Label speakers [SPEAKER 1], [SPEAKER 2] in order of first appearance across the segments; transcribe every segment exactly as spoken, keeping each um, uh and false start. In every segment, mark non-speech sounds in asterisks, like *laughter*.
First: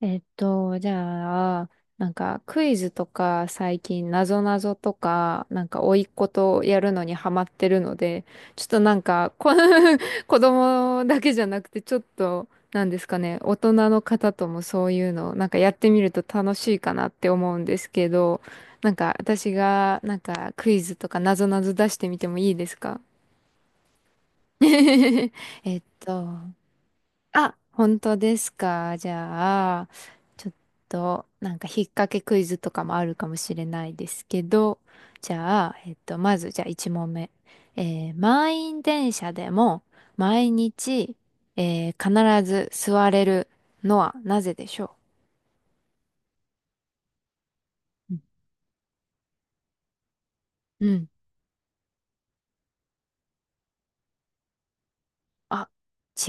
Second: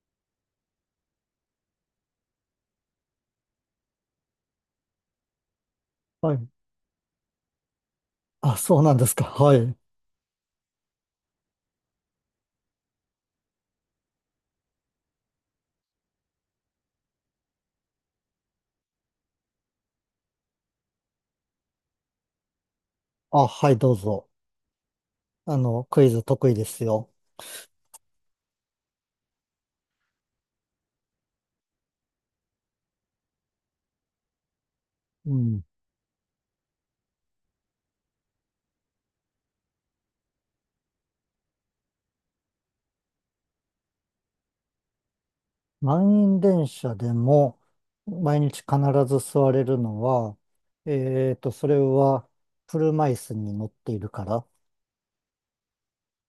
[SPEAKER 1] えっと、じゃあ、なんかクイズとか最近なぞなぞとか、なんか甥っ子
[SPEAKER 2] はい。
[SPEAKER 1] とやるのにハマってるので、
[SPEAKER 2] あ、
[SPEAKER 1] ちょっ
[SPEAKER 2] そ
[SPEAKER 1] と
[SPEAKER 2] うな
[SPEAKER 1] な
[SPEAKER 2] ん
[SPEAKER 1] ん
[SPEAKER 2] ですか。
[SPEAKER 1] か、こ
[SPEAKER 2] はい。
[SPEAKER 1] *laughs* 子供だけじゃなくて、ちょっと、なんですかね、大人の方ともそういうの、なんかやってみると楽しいかなって思うんですけど、なんか私がなんかクイズとかなぞなぞ出してみてもいいですか？
[SPEAKER 2] あ、はい、どうぞ。
[SPEAKER 1] *laughs*
[SPEAKER 2] あ
[SPEAKER 1] えっ
[SPEAKER 2] の、クイズ
[SPEAKER 1] と、
[SPEAKER 2] 得意ですよ。
[SPEAKER 1] あ、本当ですか。じゃあ、ちょっと、なんか、引っ掛けクイズとかもあるかもしれないですけど、
[SPEAKER 2] う
[SPEAKER 1] じ
[SPEAKER 2] ん。
[SPEAKER 1] ゃあ、えっと、まず、じゃあ、いち問目。えー満員電車でも、毎日、えー必ず座れるのはなぜでしょ
[SPEAKER 2] 満員電車でも、
[SPEAKER 1] うん。
[SPEAKER 2] 毎日必ず座れるのは、
[SPEAKER 1] うん。うん。
[SPEAKER 2] えーと、それは、車椅子に乗っているから。
[SPEAKER 1] あ、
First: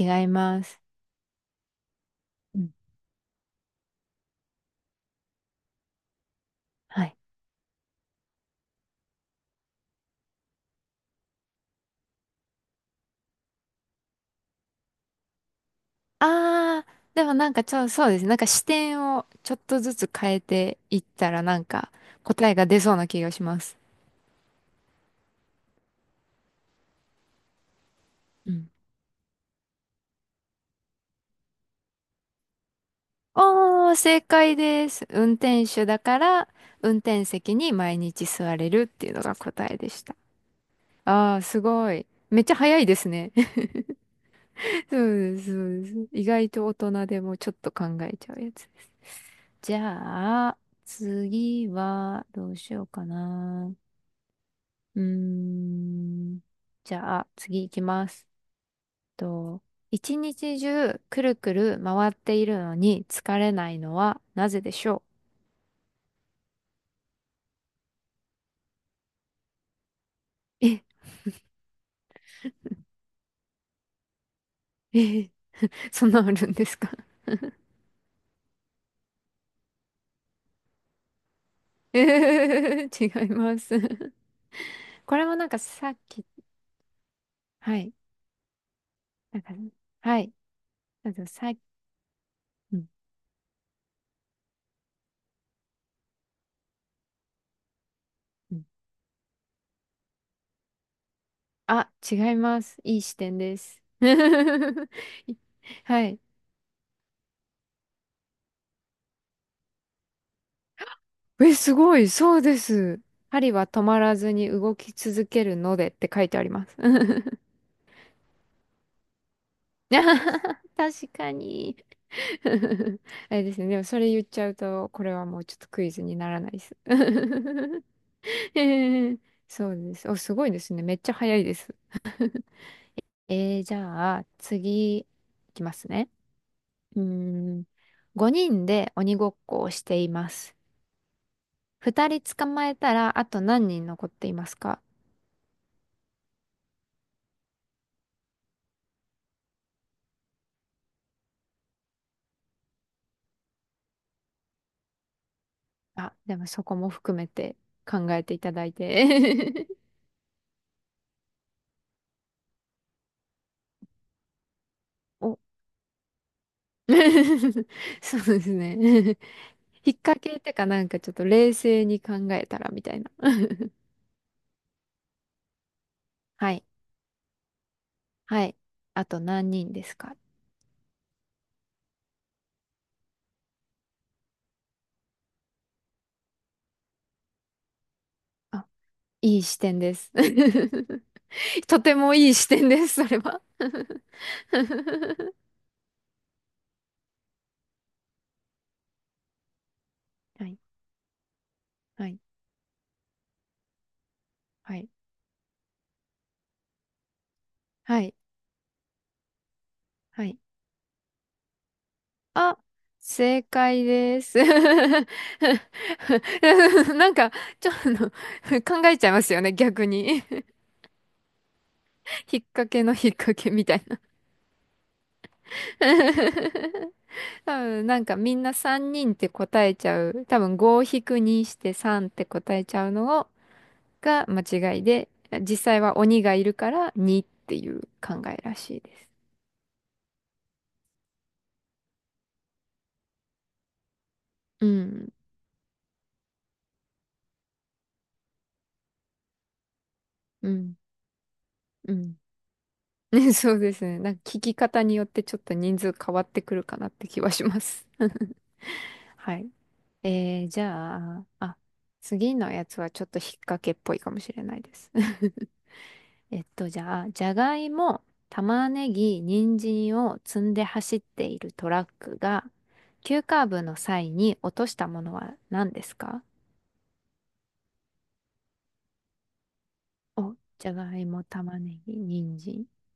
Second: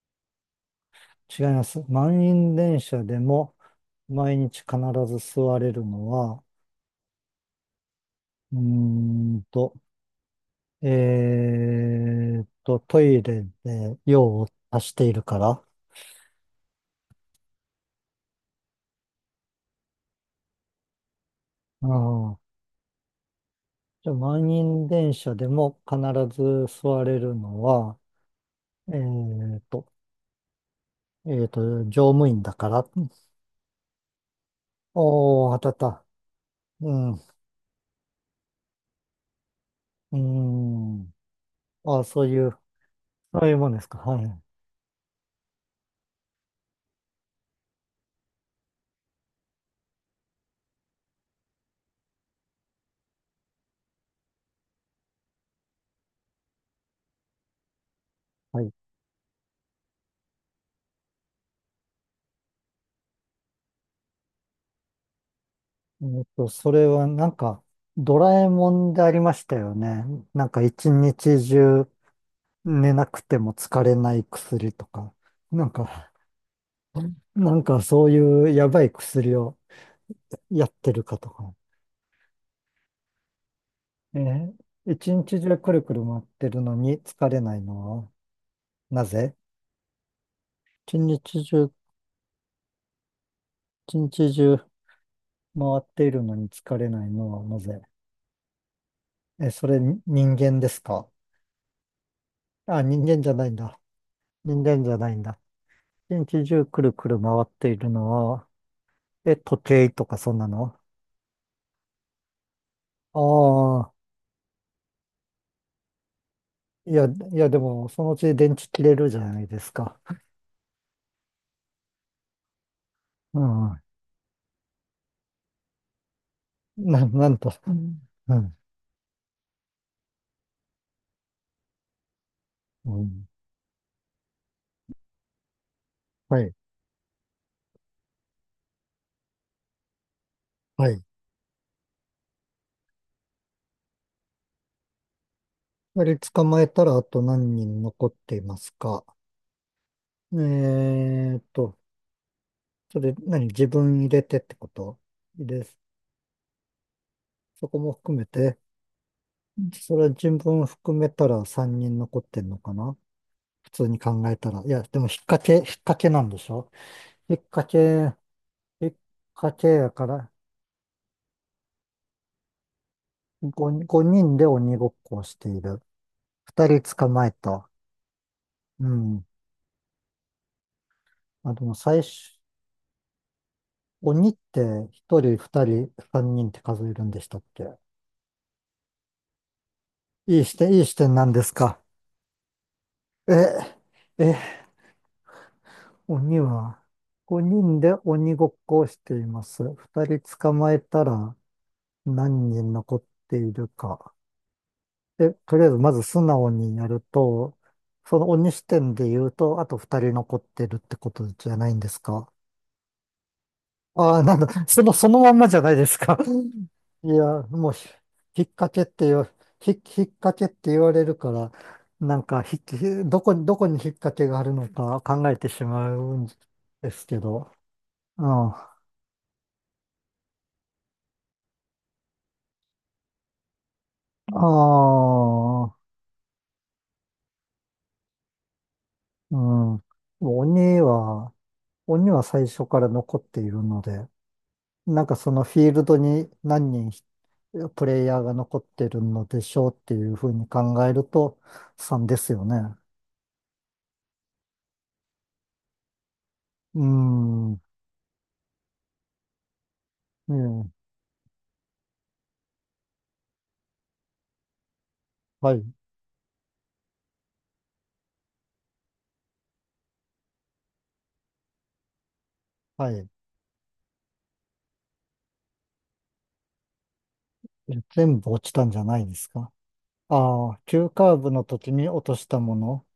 [SPEAKER 1] 違います。
[SPEAKER 2] 違います。満員
[SPEAKER 1] うん。
[SPEAKER 2] 電車でも、毎日必ず座れるのは、
[SPEAKER 1] はい。
[SPEAKER 2] うーんと、えーと、トイレで用を足しているから。
[SPEAKER 1] あー、でもなんかちょ、そうですね。なんか視点をちょっとずつ変えていったらなん
[SPEAKER 2] う
[SPEAKER 1] か
[SPEAKER 2] ん。
[SPEAKER 1] 答えが出そうな気がします。
[SPEAKER 2] じゃあ、満員電車でも必ず座れるのは、えーと、えーと、乗務員だから。
[SPEAKER 1] ああ、正解です。運
[SPEAKER 2] おー、当
[SPEAKER 1] 転手
[SPEAKER 2] たっ
[SPEAKER 1] だ
[SPEAKER 2] た。
[SPEAKER 1] から、
[SPEAKER 2] う
[SPEAKER 1] 運
[SPEAKER 2] ん。う
[SPEAKER 1] 転席に毎日座れるっていうのが答えでした。
[SPEAKER 2] ーん。
[SPEAKER 1] ああ、すご
[SPEAKER 2] あ、
[SPEAKER 1] い。
[SPEAKER 2] そう
[SPEAKER 1] めっ
[SPEAKER 2] い
[SPEAKER 1] ちゃ
[SPEAKER 2] う、
[SPEAKER 1] 早いですね。
[SPEAKER 2] そ
[SPEAKER 1] *laughs*
[SPEAKER 2] ういうもんですか。はい。
[SPEAKER 1] そうです、そうです。意外と大人でもちょっと考えちゃうやつ。じゃあ、次は、どうしようかな。うーん。じゃあ、次行きます。
[SPEAKER 2] はい。
[SPEAKER 1] と、一日中、くるくる回っているのに疲れないのはなぜでしょ
[SPEAKER 2] えーと、それはなんか、ドラえもんでありましたよね。なんか
[SPEAKER 1] う？え、
[SPEAKER 2] 一日中寝なくても疲れない薬とか。
[SPEAKER 1] え、
[SPEAKER 2] なん
[SPEAKER 1] そん
[SPEAKER 2] か、
[SPEAKER 1] なあるんですか？
[SPEAKER 2] なんかそういうやばい薬をやってるかとか。
[SPEAKER 1] *laughs* えー、違います。*laughs*
[SPEAKER 2] えー一
[SPEAKER 1] これも
[SPEAKER 2] 日
[SPEAKER 1] なん
[SPEAKER 2] 中
[SPEAKER 1] か
[SPEAKER 2] くる
[SPEAKER 1] さ
[SPEAKER 2] く
[SPEAKER 1] っ
[SPEAKER 2] る回っ
[SPEAKER 1] き、
[SPEAKER 2] てるのに疲れない
[SPEAKER 1] はい、
[SPEAKER 2] のはなぜ？
[SPEAKER 1] なんか、はい、
[SPEAKER 2] 一
[SPEAKER 1] あと
[SPEAKER 2] 日
[SPEAKER 1] さっき、
[SPEAKER 2] 中、
[SPEAKER 1] うん。
[SPEAKER 2] 一日中回っているのに疲れないのはなぜ？
[SPEAKER 1] うん。
[SPEAKER 2] え、それに人間ですか？
[SPEAKER 1] あ、違います。
[SPEAKER 2] あ、
[SPEAKER 1] い
[SPEAKER 2] 人
[SPEAKER 1] い視
[SPEAKER 2] 間じゃ
[SPEAKER 1] 点
[SPEAKER 2] ないん
[SPEAKER 1] で
[SPEAKER 2] だ。
[SPEAKER 1] す。
[SPEAKER 2] 人
[SPEAKER 1] *laughs*
[SPEAKER 2] 間じゃないん
[SPEAKER 1] い、
[SPEAKER 2] だ。
[SPEAKER 1] は
[SPEAKER 2] 一
[SPEAKER 1] い。
[SPEAKER 2] 日中くるくる回っているのは、え、時計とかそんなの？
[SPEAKER 1] え、すごい、そうです。針は止
[SPEAKER 2] ああ。
[SPEAKER 1] まらずに動き続けるのでって書いてあります。
[SPEAKER 2] いや、い
[SPEAKER 1] *laughs*
[SPEAKER 2] やでもそのうち電池切れるじゃないですか。
[SPEAKER 1] 確かに。*laughs* あ
[SPEAKER 2] う
[SPEAKER 1] れですね。で
[SPEAKER 2] ん。
[SPEAKER 1] もそれ言っちゃうと、これはもうちょっとクイズにならないです。*laughs*
[SPEAKER 2] な、なんと。うん。
[SPEAKER 1] へえ *laughs* そうです。お、すごいですね。めっちゃ早いです。
[SPEAKER 2] うん。
[SPEAKER 1] えー、じゃあ、次、いきますね。
[SPEAKER 2] はい。
[SPEAKER 1] うーん。ごにんで鬼ごっこをしています。
[SPEAKER 2] はい。
[SPEAKER 1] ふたり捕まえたら、あと何人残っていますか？
[SPEAKER 2] 二人捕まえたらあと何人残っていますか？えーっと、それ何自分入れてってことです。
[SPEAKER 1] あ、でもそこも含めて
[SPEAKER 2] そこも
[SPEAKER 1] 考
[SPEAKER 2] 含
[SPEAKER 1] え
[SPEAKER 2] め
[SPEAKER 1] ていた
[SPEAKER 2] て、
[SPEAKER 1] だいて。
[SPEAKER 2] それは自分含めたらさんにん残ってんのかな？普通に考えたら。いや、でも引っ
[SPEAKER 1] *laughs* お。
[SPEAKER 2] 掛け、引っ掛けなんでしょ？引っ掛
[SPEAKER 1] *laughs*
[SPEAKER 2] け、
[SPEAKER 1] そうですね。
[SPEAKER 2] 引っ
[SPEAKER 1] *laughs*
[SPEAKER 2] 掛けや
[SPEAKER 1] 引っ
[SPEAKER 2] か
[SPEAKER 1] 掛
[SPEAKER 2] ら
[SPEAKER 1] けってかなんかちょっと冷静に考えたらみたいな。
[SPEAKER 2] 5、5人で鬼ごっこをしている。
[SPEAKER 1] *laughs* はい。
[SPEAKER 2] ふたり捕まえた。
[SPEAKER 1] はい。
[SPEAKER 2] う
[SPEAKER 1] あと
[SPEAKER 2] ん。
[SPEAKER 1] 何人ですか？
[SPEAKER 2] あ、でも最初、鬼ってひとり、ふたり、さんにんって数えるんでしたっけ？
[SPEAKER 1] あ、いい視点です。
[SPEAKER 2] いい視点、いい視点なんです
[SPEAKER 1] *laughs* と
[SPEAKER 2] か。
[SPEAKER 1] てもいい視点です、それ
[SPEAKER 2] え、
[SPEAKER 1] は。
[SPEAKER 2] え、
[SPEAKER 1] *laughs*
[SPEAKER 2] 鬼は、ごにんで鬼ごっこをしています。ふたり
[SPEAKER 1] は
[SPEAKER 2] 捕
[SPEAKER 1] い、
[SPEAKER 2] まえたら
[SPEAKER 1] はい、
[SPEAKER 2] 何人残っているか。
[SPEAKER 1] はい、
[SPEAKER 2] で、とりあえずまず素直にやると、
[SPEAKER 1] はい、
[SPEAKER 2] その鬼視点で言うと、あとふたり
[SPEAKER 1] は
[SPEAKER 2] 残
[SPEAKER 1] い。
[SPEAKER 2] ってるってことじゃないんですか？
[SPEAKER 1] あ、正解
[SPEAKER 2] あ
[SPEAKER 1] で
[SPEAKER 2] あ、な
[SPEAKER 1] す。
[SPEAKER 2] んだ、その、そ
[SPEAKER 1] *laughs*
[SPEAKER 2] のまんまじゃないですか。*laughs* い
[SPEAKER 1] なんか、
[SPEAKER 2] や、
[SPEAKER 1] ち
[SPEAKER 2] もう
[SPEAKER 1] ょっ
[SPEAKER 2] ひ、
[SPEAKER 1] と
[SPEAKER 2] 引っ掛けっ
[SPEAKER 1] 考えち
[SPEAKER 2] て
[SPEAKER 1] ゃいま
[SPEAKER 2] よ、
[SPEAKER 1] すよね、
[SPEAKER 2] ひ、
[SPEAKER 1] 逆
[SPEAKER 2] 引っ
[SPEAKER 1] に。
[SPEAKER 2] 掛けって言われるから、なん
[SPEAKER 1] *laughs* 引
[SPEAKER 2] か
[SPEAKER 1] っ
[SPEAKER 2] ひ、
[SPEAKER 1] 掛けの引っ
[SPEAKER 2] どこ
[SPEAKER 1] 掛
[SPEAKER 2] に、
[SPEAKER 1] け
[SPEAKER 2] ど
[SPEAKER 1] み
[SPEAKER 2] こに
[SPEAKER 1] た
[SPEAKER 2] 引
[SPEAKER 1] い
[SPEAKER 2] っ
[SPEAKER 1] な
[SPEAKER 2] 掛けがあるのか考えてしまうんで
[SPEAKER 1] *laughs*
[SPEAKER 2] すけど。
[SPEAKER 1] 多分、なんか
[SPEAKER 2] うん。
[SPEAKER 1] みんな
[SPEAKER 2] あ
[SPEAKER 1] さんにんって答えちゃう。多分ご引くにしてさんって答えちゃうのを、が間違いで、実
[SPEAKER 2] あ、
[SPEAKER 1] 際は鬼がいるからにっていう考えらしいです。
[SPEAKER 2] うん。鬼は、鬼は最初から残っているので、
[SPEAKER 1] う
[SPEAKER 2] なん
[SPEAKER 1] ん。
[SPEAKER 2] かそのフィールドに何人プレイヤーが残ってるのでしょうっていうふうに
[SPEAKER 1] うん。
[SPEAKER 2] 考えると
[SPEAKER 1] う
[SPEAKER 2] さんで
[SPEAKER 1] ん。
[SPEAKER 2] すよね。
[SPEAKER 1] *laughs* ね、そうですね。なんか聞き方によってちょっと人数変わってくるか
[SPEAKER 2] う
[SPEAKER 1] なって気はし
[SPEAKER 2] ん。
[SPEAKER 1] ま
[SPEAKER 2] う
[SPEAKER 1] す。*laughs* はい。えー、じ
[SPEAKER 2] ん。
[SPEAKER 1] ゃあ、あ、次のやつはちょっと引っ掛けっぽいかもしれないです。
[SPEAKER 2] はい。
[SPEAKER 1] *laughs* えっと、じゃあ、じゃがいも、玉ねぎ、人参を積んで走っているトラックが、
[SPEAKER 2] はい。
[SPEAKER 1] 急カーブの際に落としたものは何ですか？
[SPEAKER 2] え全部落ちたんじゃないですか？
[SPEAKER 1] お、
[SPEAKER 2] ああ、
[SPEAKER 1] じゃ
[SPEAKER 2] 急
[SPEAKER 1] がい
[SPEAKER 2] カー
[SPEAKER 1] も、
[SPEAKER 2] ブの
[SPEAKER 1] 玉
[SPEAKER 2] 時
[SPEAKER 1] ね
[SPEAKER 2] に
[SPEAKER 1] ぎ、
[SPEAKER 2] 落とし
[SPEAKER 1] 人
[SPEAKER 2] たも
[SPEAKER 1] 参。
[SPEAKER 2] の、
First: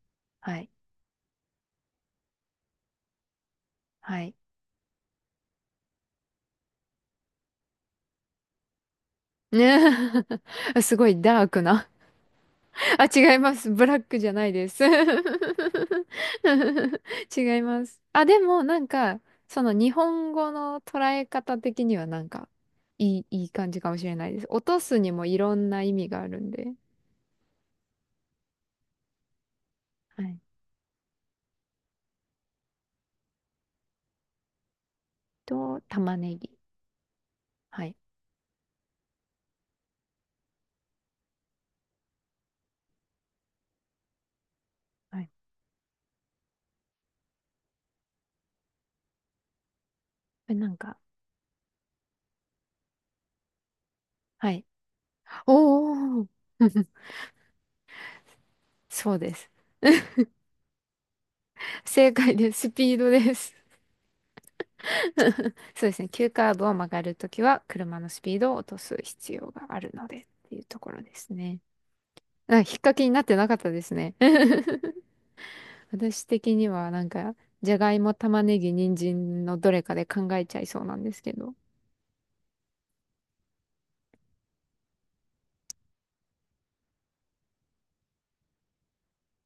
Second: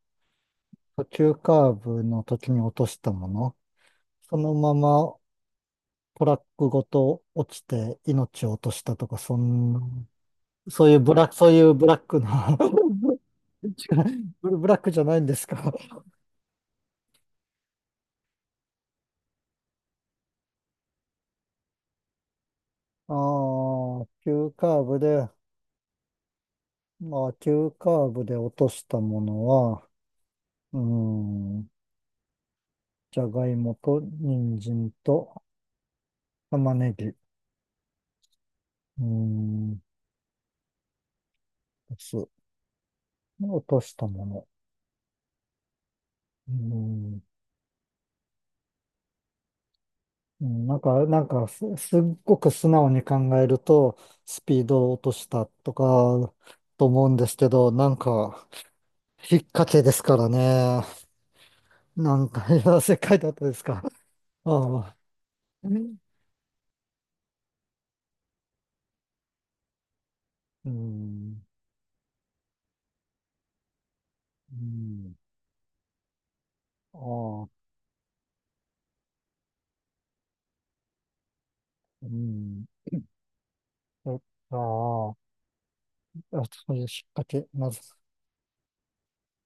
[SPEAKER 1] はい。
[SPEAKER 2] 急カーブの時に落としたもの、
[SPEAKER 1] はい。
[SPEAKER 2] そのままトラックごと落ちて命を落としたとか、そんな、
[SPEAKER 1] ね *laughs*
[SPEAKER 2] そうい
[SPEAKER 1] す
[SPEAKER 2] う
[SPEAKER 1] ご
[SPEAKER 2] ブ
[SPEAKER 1] い
[SPEAKER 2] ラック、
[SPEAKER 1] ダー
[SPEAKER 2] そうい
[SPEAKER 1] ク
[SPEAKER 2] うブ
[SPEAKER 1] な、
[SPEAKER 2] ラックな
[SPEAKER 1] あ、違いま
[SPEAKER 2] *laughs* 違
[SPEAKER 1] す。
[SPEAKER 2] う
[SPEAKER 1] ブラックじゃな
[SPEAKER 2] ブ
[SPEAKER 1] い
[SPEAKER 2] ラ *laughs* ブ
[SPEAKER 1] で
[SPEAKER 2] ラッ
[SPEAKER 1] す。
[SPEAKER 2] クじゃないんですか？
[SPEAKER 1] *laughs* 違います。あ、でもなんか、その日本語の捉え方的にはなんか、
[SPEAKER 2] あ
[SPEAKER 1] いい、いい感じかもし
[SPEAKER 2] あ、
[SPEAKER 1] れないです。
[SPEAKER 2] 急
[SPEAKER 1] 落
[SPEAKER 2] カ
[SPEAKER 1] と
[SPEAKER 2] ーブ
[SPEAKER 1] すにも
[SPEAKER 2] で、
[SPEAKER 1] いろんな意味があるんで。
[SPEAKER 2] まあ、急カーブで落としたものは、
[SPEAKER 1] はい。
[SPEAKER 2] うーん、じゃがいもと人参と
[SPEAKER 1] と、玉ねぎ。
[SPEAKER 2] 玉ねぎ、う
[SPEAKER 1] はい。
[SPEAKER 2] ーん、す。落としたもの。
[SPEAKER 1] はい。
[SPEAKER 2] うん。う
[SPEAKER 1] え、
[SPEAKER 2] ん。
[SPEAKER 1] な
[SPEAKER 2] な
[SPEAKER 1] ん
[SPEAKER 2] ん
[SPEAKER 1] か、
[SPEAKER 2] か、なんかす、すっごく素直に考えると、ス
[SPEAKER 1] は
[SPEAKER 2] ピー
[SPEAKER 1] い。
[SPEAKER 2] ドを落としたと
[SPEAKER 1] おー
[SPEAKER 2] か、と
[SPEAKER 1] *laughs*
[SPEAKER 2] 思うんですけど、なんか、
[SPEAKER 1] そうで
[SPEAKER 2] 引っ
[SPEAKER 1] す。
[SPEAKER 2] 掛けですからね。
[SPEAKER 1] 正
[SPEAKER 2] なん
[SPEAKER 1] 解
[SPEAKER 2] か、
[SPEAKER 1] で
[SPEAKER 2] *laughs* い
[SPEAKER 1] す。ス
[SPEAKER 2] や、
[SPEAKER 1] ピ
[SPEAKER 2] 世
[SPEAKER 1] ード
[SPEAKER 2] 界だっ
[SPEAKER 1] で
[SPEAKER 2] たで
[SPEAKER 1] す。
[SPEAKER 2] すか。ああ。
[SPEAKER 1] *laughs*
[SPEAKER 2] う
[SPEAKER 1] そうで
[SPEAKER 2] ん
[SPEAKER 1] すね。急カーブを曲がるときは、車のスピードを落とす必要があるので、っていう
[SPEAKER 2] う
[SPEAKER 1] ところです
[SPEAKER 2] ん。
[SPEAKER 1] ね。あ、引っ掛けになってなかったですね。
[SPEAKER 2] う
[SPEAKER 1] *laughs*
[SPEAKER 2] ん。
[SPEAKER 1] 私的には
[SPEAKER 2] あ
[SPEAKER 1] なんか、
[SPEAKER 2] あ。
[SPEAKER 1] じゃがいも、玉ねぎ、人参のどれかで考えちゃいそうなんですけど。
[SPEAKER 2] うん。えああ。あそういう引っ掛け、なぞ。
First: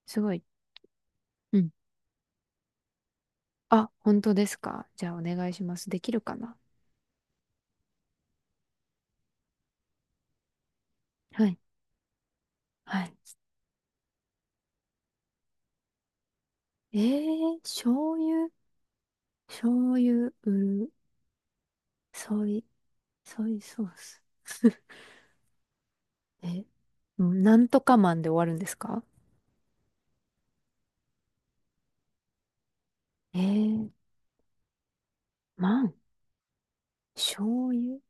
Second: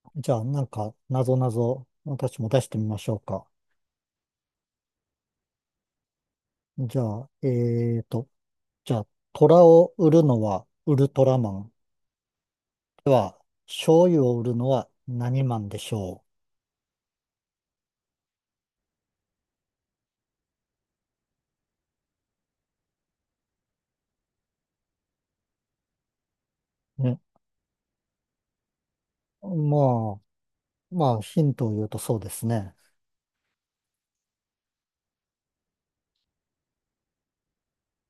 [SPEAKER 1] す
[SPEAKER 2] じ
[SPEAKER 1] ご
[SPEAKER 2] ゃあ、
[SPEAKER 1] い。
[SPEAKER 2] なんか、なぞな
[SPEAKER 1] うん。
[SPEAKER 2] ぞ、私も出してみましょうか。
[SPEAKER 1] あ、本当ですか。じゃあお願いします。できるかな。
[SPEAKER 2] じゃあ、えーと、じゃあ、虎を売るのはウルトラ
[SPEAKER 1] は
[SPEAKER 2] マ
[SPEAKER 1] い。
[SPEAKER 2] ン。
[SPEAKER 1] は
[SPEAKER 2] で
[SPEAKER 1] い。
[SPEAKER 2] は、醤油を売るのは何マンでしょ
[SPEAKER 1] えー、醤油、醤油、うる、ソイ、ソイソース。*laughs* え、
[SPEAKER 2] う？ね。
[SPEAKER 1] うん、なんとかマンで終わるんですか？
[SPEAKER 2] まあ、まあ、ヒントを言うとそうですね。
[SPEAKER 1] えー、マン、醤油、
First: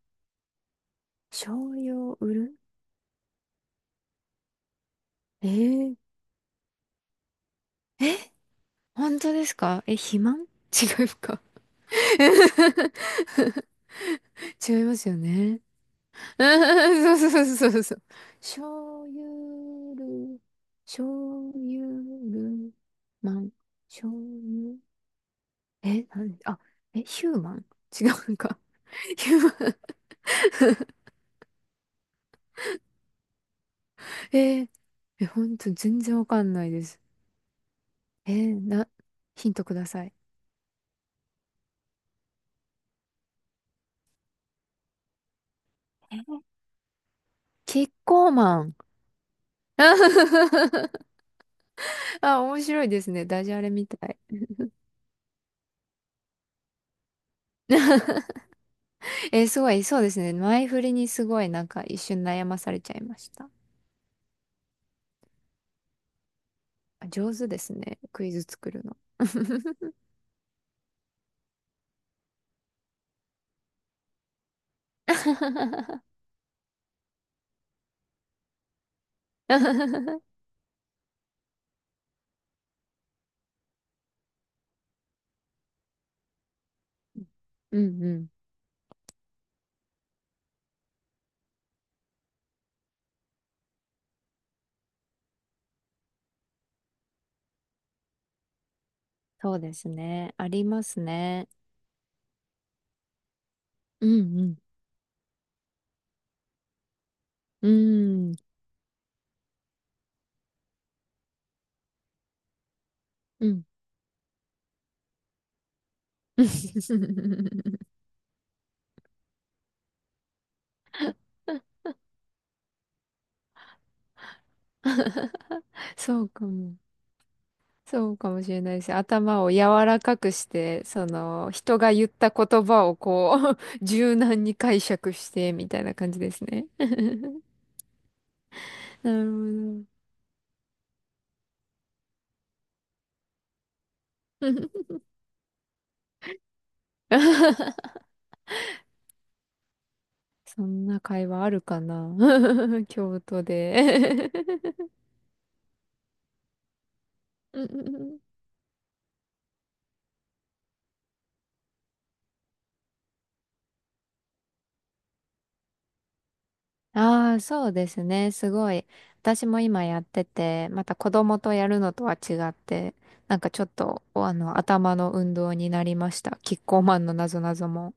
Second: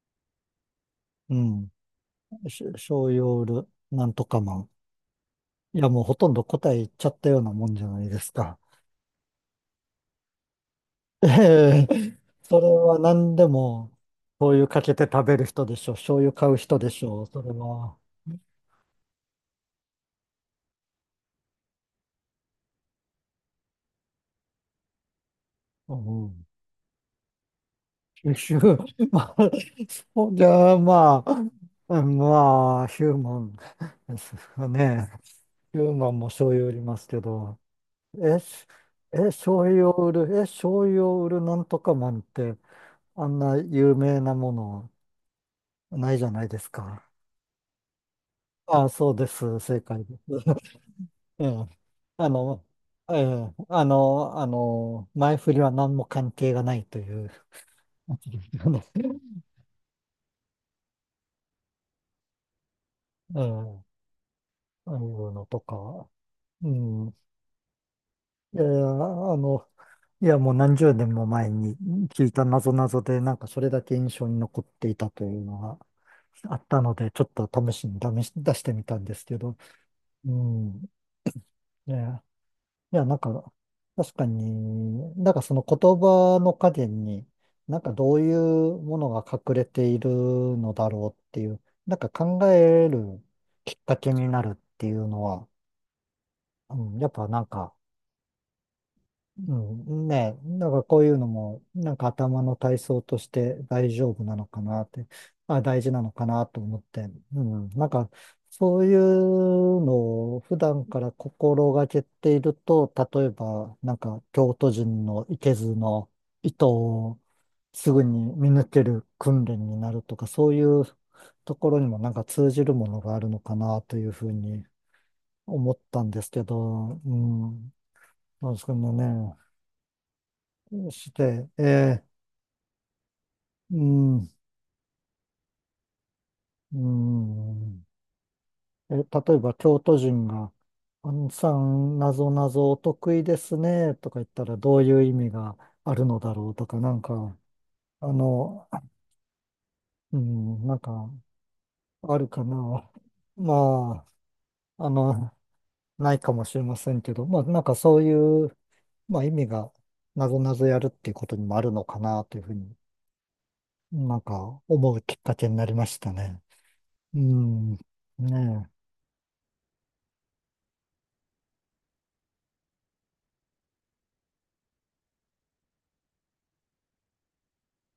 [SPEAKER 2] うん。
[SPEAKER 1] 醤油を売る、
[SPEAKER 2] し醤油を売るなんとかマン。
[SPEAKER 1] え
[SPEAKER 2] いや、
[SPEAKER 1] ー、
[SPEAKER 2] もうほとんど答え言っちゃったようなもんじゃな
[SPEAKER 1] え
[SPEAKER 2] いで
[SPEAKER 1] ー
[SPEAKER 2] すか。
[SPEAKER 1] 本当ですか？え、肥満？ *laughs* 違う
[SPEAKER 2] え
[SPEAKER 1] か *laughs*
[SPEAKER 2] え、それは何でも、醤油
[SPEAKER 1] 違
[SPEAKER 2] か
[SPEAKER 1] い
[SPEAKER 2] け
[SPEAKER 1] ま
[SPEAKER 2] て
[SPEAKER 1] すよ
[SPEAKER 2] 食べる
[SPEAKER 1] ね。
[SPEAKER 2] 人でしょう。醤油
[SPEAKER 1] *laughs*
[SPEAKER 2] 買う人でし
[SPEAKER 1] そう
[SPEAKER 2] ょう。
[SPEAKER 1] そうそ
[SPEAKER 2] それ
[SPEAKER 1] うそうそ
[SPEAKER 2] は。
[SPEAKER 1] う。醤油る、醤油る、マン、醤油。
[SPEAKER 2] う
[SPEAKER 1] え、なん、
[SPEAKER 2] ん。
[SPEAKER 1] あ、え、ヒューマン、違うの
[SPEAKER 2] 週、
[SPEAKER 1] か。
[SPEAKER 2] *laughs*
[SPEAKER 1] *laughs*
[SPEAKER 2] ま
[SPEAKER 1] ヒ
[SPEAKER 2] あ、
[SPEAKER 1] ューマン。
[SPEAKER 2] そうじゃあ、まあ、うんまあ、ヒューマンです
[SPEAKER 1] え
[SPEAKER 2] か
[SPEAKER 1] ー、
[SPEAKER 2] ね。
[SPEAKER 1] え、ほんと
[SPEAKER 2] ヒュー
[SPEAKER 1] 全
[SPEAKER 2] マ
[SPEAKER 1] 然
[SPEAKER 2] ン
[SPEAKER 1] わ
[SPEAKER 2] も
[SPEAKER 1] か
[SPEAKER 2] 醤
[SPEAKER 1] んな
[SPEAKER 2] 油
[SPEAKER 1] い
[SPEAKER 2] 売り
[SPEAKER 1] で
[SPEAKER 2] ま
[SPEAKER 1] す。
[SPEAKER 2] すけど、
[SPEAKER 1] え
[SPEAKER 2] え、し
[SPEAKER 1] ーな、
[SPEAKER 2] え、
[SPEAKER 1] ヒント
[SPEAKER 2] 醤
[SPEAKER 1] くだ
[SPEAKER 2] 油
[SPEAKER 1] さ
[SPEAKER 2] を売
[SPEAKER 1] い。
[SPEAKER 2] る、え、醤油を売るなんとかマンって、あんな有名なものないじゃないですか。
[SPEAKER 1] キッコーマン。
[SPEAKER 2] あ、そうです。正解です。*laughs*
[SPEAKER 1] *laughs*
[SPEAKER 2] ええ、あ
[SPEAKER 1] あ、面
[SPEAKER 2] の、
[SPEAKER 1] 白いです
[SPEAKER 2] え
[SPEAKER 1] ね。ダジ
[SPEAKER 2] え、
[SPEAKER 1] ャレ
[SPEAKER 2] あ
[SPEAKER 1] みたい。
[SPEAKER 2] の、あ
[SPEAKER 1] *laughs*
[SPEAKER 2] の、前振りは何も関係がないというやつですよね。*laughs*
[SPEAKER 1] えーすごい、そうですね。前振りにすごいなんか一瞬悩まされちゃいまし
[SPEAKER 2] え
[SPEAKER 1] た。
[SPEAKER 2] え、ああいうのとか。う
[SPEAKER 1] あ、
[SPEAKER 2] ん。
[SPEAKER 1] 上手ですね。クイズ
[SPEAKER 2] いやい
[SPEAKER 1] 作
[SPEAKER 2] や、
[SPEAKER 1] るの。
[SPEAKER 2] あの、
[SPEAKER 1] *laughs*
[SPEAKER 2] いや、もう何十年も前に聞いた謎々で、なんかそれだけ印象に残っていたというのがあったので、ちょっと試しに試し出してみたんですけど、うん。いや、いや、なんか、確かに、なんかその言葉の陰に、
[SPEAKER 1] う
[SPEAKER 2] なんか
[SPEAKER 1] ん。う
[SPEAKER 2] どう
[SPEAKER 1] ん。
[SPEAKER 2] いうものが隠れているのだろうっていう、なんか考えるきっかけになるっていうのは、うん、やっぱなんか、
[SPEAKER 1] そ
[SPEAKER 2] う
[SPEAKER 1] うです
[SPEAKER 2] ん、
[SPEAKER 1] ね。
[SPEAKER 2] ねえ、
[SPEAKER 1] あり
[SPEAKER 2] なんから
[SPEAKER 1] ま
[SPEAKER 2] こ
[SPEAKER 1] す
[SPEAKER 2] ういうの
[SPEAKER 1] ね。
[SPEAKER 2] も、なんか頭の体操として大
[SPEAKER 1] う
[SPEAKER 2] 丈夫なの
[SPEAKER 1] ん。
[SPEAKER 2] かなって、あ、大事なのかなと思って、うん、
[SPEAKER 1] うん。
[SPEAKER 2] なんか
[SPEAKER 1] うん。
[SPEAKER 2] そういうのを普段から心がけていると、例え
[SPEAKER 1] うん。
[SPEAKER 2] ば、なんか京都人のいけずの糸をすぐに見抜ける訓練になるとか、そういうところに
[SPEAKER 1] *laughs*
[SPEAKER 2] もなんか通じるものがあるのかなというふうに思ったんで
[SPEAKER 1] そう
[SPEAKER 2] すけ
[SPEAKER 1] かも。
[SPEAKER 2] ど、うん、
[SPEAKER 1] そうかもし
[SPEAKER 2] なんで
[SPEAKER 1] れ
[SPEAKER 2] すけ
[SPEAKER 1] ないで
[SPEAKER 2] ど
[SPEAKER 1] す。
[SPEAKER 2] ね。
[SPEAKER 1] 頭を柔らかくして、そ
[SPEAKER 2] して、
[SPEAKER 1] の、人が
[SPEAKER 2] え
[SPEAKER 1] 言った言葉をこう、
[SPEAKER 2] ー、
[SPEAKER 1] *laughs*
[SPEAKER 2] う
[SPEAKER 1] 柔
[SPEAKER 2] ん、
[SPEAKER 1] 軟に解釈して、みたいな感じですね。
[SPEAKER 2] うん。え、
[SPEAKER 1] な
[SPEAKER 2] 例えば、京
[SPEAKER 1] る
[SPEAKER 2] 都人が、あんさん、なぞなぞお得意ですね、とか言った
[SPEAKER 1] ほ
[SPEAKER 2] ら、
[SPEAKER 1] ど。
[SPEAKER 2] どうい
[SPEAKER 1] *laughs*
[SPEAKER 2] う意味があるのだろうとか、なんか、あの、う
[SPEAKER 1] そ
[SPEAKER 2] ん、なん
[SPEAKER 1] んな
[SPEAKER 2] か、
[SPEAKER 1] 会話あるかな？
[SPEAKER 2] あるかな。
[SPEAKER 1] *laughs* 京都
[SPEAKER 2] ま
[SPEAKER 1] で
[SPEAKER 2] あ、あの、ないかもしれませんけど、まあ、なんかそう
[SPEAKER 1] *laughs*
[SPEAKER 2] いう、まあ、意味が、なぞなぞやるっていうことにもあるのかな、というふうに、なんか、思うきっかけになりましたね。う
[SPEAKER 1] ああ、そう
[SPEAKER 2] ん、ね
[SPEAKER 1] ですね。すご
[SPEAKER 2] え。
[SPEAKER 1] い。私も今やってて、また子供とやるのとは違って、なんかちょっと、お、あの、頭の運動になりました。キッコーマンのなぞなぞも。